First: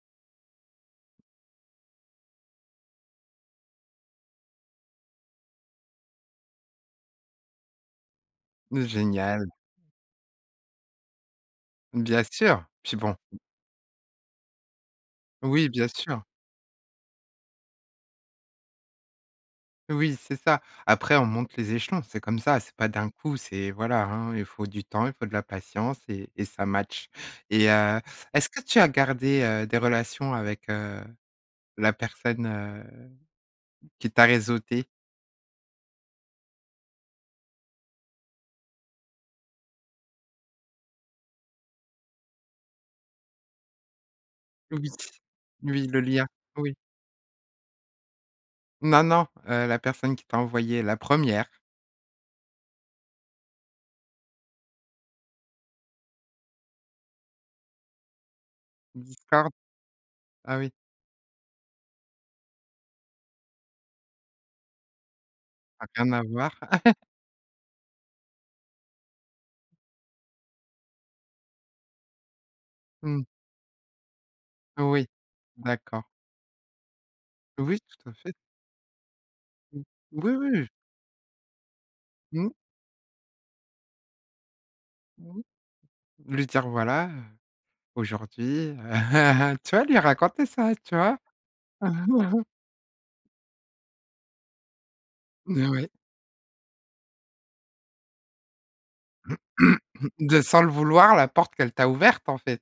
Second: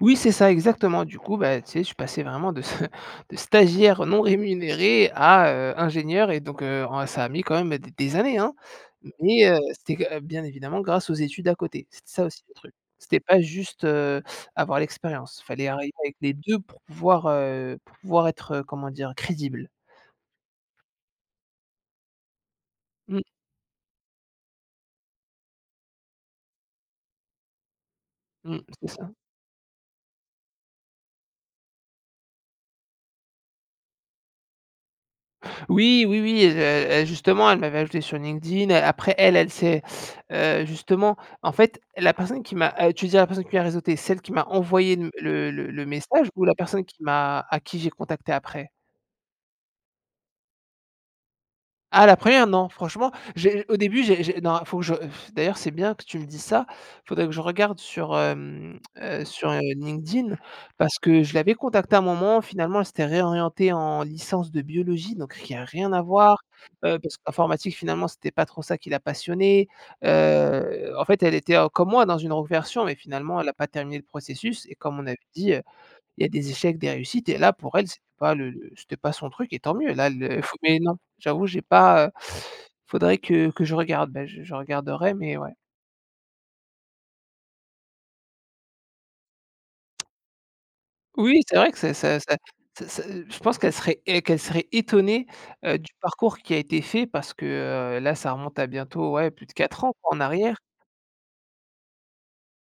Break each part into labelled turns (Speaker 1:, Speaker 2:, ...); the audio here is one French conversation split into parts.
Speaker 1: Oui, c'est ça, exactement. Du coup, bah, tu sais, je suis passé vraiment de de stagiaire non rémunéré à, heu, ingénieur et donc, heu, en ça a mis quand même des des années hein?
Speaker 2: N
Speaker 1: Mais
Speaker 2: génial!
Speaker 1: heu, c'était que bien évidemment grâce aux études à côté. C'était
Speaker 2: Bien
Speaker 1: ça aussi le
Speaker 2: sûr,
Speaker 1: truc.
Speaker 2: puis bon
Speaker 1: C'était pas juste, heu, avoir l'expérience:
Speaker 2: Oui,
Speaker 1: fallait
Speaker 2: bien
Speaker 1: arriver avec
Speaker 2: sûr.
Speaker 1: les 2 pour pouvoir heu, pour pouvoir être heu, comment dire? Crédible.
Speaker 2: Oui, c'est ça, après on monte les échelons, c'est comme ça, c'est pas d'un
Speaker 1: Mmh.
Speaker 2: coup, c'est voilà hein? Il faut du temps, il faut de la patience et et ça matche. Et heu, est-ce
Speaker 1: Mmh,
Speaker 2: que tu as
Speaker 1: c'est ça.
Speaker 2: gardé, heu, des relations avec, heu, la personne, heu, qui t'a réseauté?
Speaker 1: Oui, oui, oui, heu, heu, justement elle m'avait ajouté sur LinkedIn. Après elle, elle s'est, heu, justement en fait la personne qui m'a, heu tu disais la personne qui m'a réseauté, celle qui m'a
Speaker 2: Oui,
Speaker 1: envoyé le le
Speaker 2: oui,
Speaker 1: le
Speaker 2: le lien,
Speaker 1: message ou la
Speaker 2: oui.
Speaker 1: personne qui m'a à qui j'ai contacté après?
Speaker 2: Non, non, heu, la personne qui t'a envoyé la première.
Speaker 1: Ah la première? Non franchement, j'ai au début j'ai j'ai non, faut que je d'ailleurs c'est bien que tu me dises ça, faudrait que je regarde sur hem heu, sur,
Speaker 2: Discord?
Speaker 1: heu, LinkedIn
Speaker 2: Ah oui.
Speaker 1: parce que je l'avais contactée à un moment, finalement elle s'était réorientée en licence de biologie donc il y a
Speaker 2: Ah,
Speaker 1: rien à
Speaker 2: rien à
Speaker 1: voir,
Speaker 2: voir.
Speaker 1: heu, parce que l'informatique finalement c'était pas trop ça qui la passionnait. Heu, en fait elle était en comme moi dans une reconversion mais
Speaker 2: Mmh.
Speaker 1: finalement elle a pas terminé le processus et comme
Speaker 2: Oui,
Speaker 1: on avait dit, heu,
Speaker 2: d'accord.
Speaker 1: il y a des échecs, des réussites et là pour
Speaker 2: Oui,
Speaker 1: elle c'était
Speaker 2: tout à fait.
Speaker 1: pas le le c'était pas son truc et tant mieux, la
Speaker 2: Ou oui,
Speaker 1: le
Speaker 2: oui.
Speaker 1: mais non, j'avoue, j'ai pas heu
Speaker 2: Mmh.
Speaker 1: faudrait que que je regarde. Beh, je je regarderai mais ouais.
Speaker 2: Lui dire: «Voilà heu, aujourd'hui, heu», tu vois? Lui raconter ça, tu vois?
Speaker 1: Oui, c'est vrai que c'est c'est c'est c'est c'est je pense qu'elle serait et qu'elle serait étonnée,
Speaker 2: N
Speaker 1: heu,
Speaker 2: ouais.
Speaker 1: du parcours qui a été fait parce que, heu, là, ça remonte à bientôt, ouais plus de 4 ans, quoi, en
Speaker 2: De
Speaker 1: arrière.
Speaker 2: sans le vouloir la porte qu'elle t'a ouverte, en fait!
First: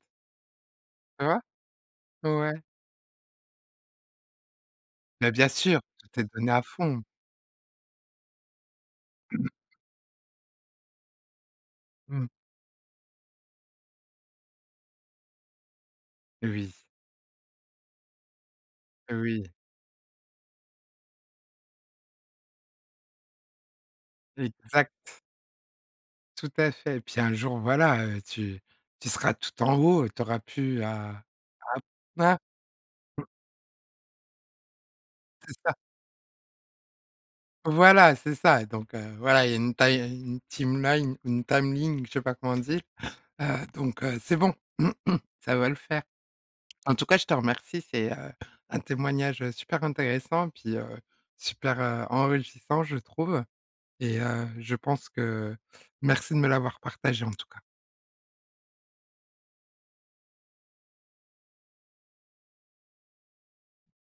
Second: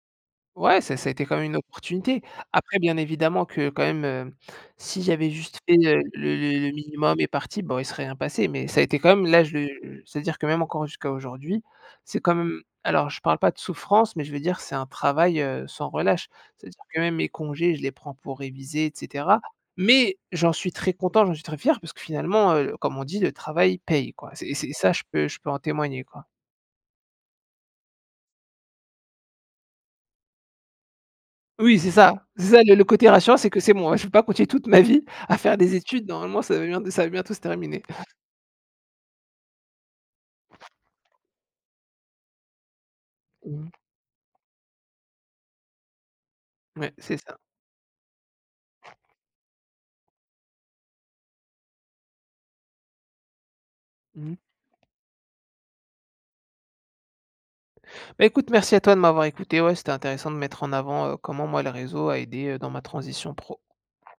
Speaker 1: Ouais ça ça a
Speaker 2: Tu
Speaker 1: été quand
Speaker 2: vois?
Speaker 1: même une opportunité.
Speaker 2: Ouais.
Speaker 1: Après, bien évidemment que quand même, heu si j'avais
Speaker 2: Mais bien
Speaker 1: juste fait,
Speaker 2: sûr,
Speaker 1: heu,
Speaker 2: tu t'es
Speaker 1: le
Speaker 2: donné à
Speaker 1: le
Speaker 2: fond!
Speaker 1: minimum imparti boh il serait rien passé. Mais ça a été quand même là je c'est-à-dire que même encore jusqu'à aujourd'hui, c'est
Speaker 2: Mmh.
Speaker 1: quand même alors je parle pas de souffrance, mais je veux dire c'est un travail, heu, sans relâche.
Speaker 2: Oui.
Speaker 1: C'est-à-dire que même mes congés je les prends pour réviser, et cetera.
Speaker 2: Oui.
Speaker 1: Mais j'en suis très content, j'en suis très fier parce que finalement, heu, comme on dit, le travail paye, quoi, c'est c'est et ça je
Speaker 2: Exact.
Speaker 1: peux je peux en témoigner, quoi.
Speaker 2: Tout à fait. Et puis un jour, voilà heu, tu tu seras tout en haut et tu auras plus à
Speaker 1: Oui c'est ça
Speaker 2: [unintelligible]
Speaker 1: c'est ça le le côté rassurant, c'est que c'est bon, je vais pas continuer toute ma vie à
Speaker 2: C'est
Speaker 1: faire des
Speaker 2: ça.
Speaker 1: études, normalement ça va bien ça va bientôt se terminer.
Speaker 2: Voilà, c'est ça. Donc, heu, voilà, il y a une ti une team line une time ling je sais pas comment on dit, heu,
Speaker 1: Mmh.
Speaker 2: donc heu, c'est bon, ça va le faire.
Speaker 1: Ouais,
Speaker 2: En tout
Speaker 1: c'est
Speaker 2: cas je te
Speaker 1: ça.
Speaker 2: remercie, c'est, heu, un témoignage, heu, super intéressant puis, heu, super, heu, enrichissant, je trouve et,
Speaker 1: Mmh mh.
Speaker 2: heu, je pense que merci de me l'avoir partagé en tout cas.
Speaker 1: Beh, écoute merci à toi de m'avoir écouté, ouais c'était intéressant de mettre en avant, heu, comment moi le réseau a aidé, heu, dans ma transition pro.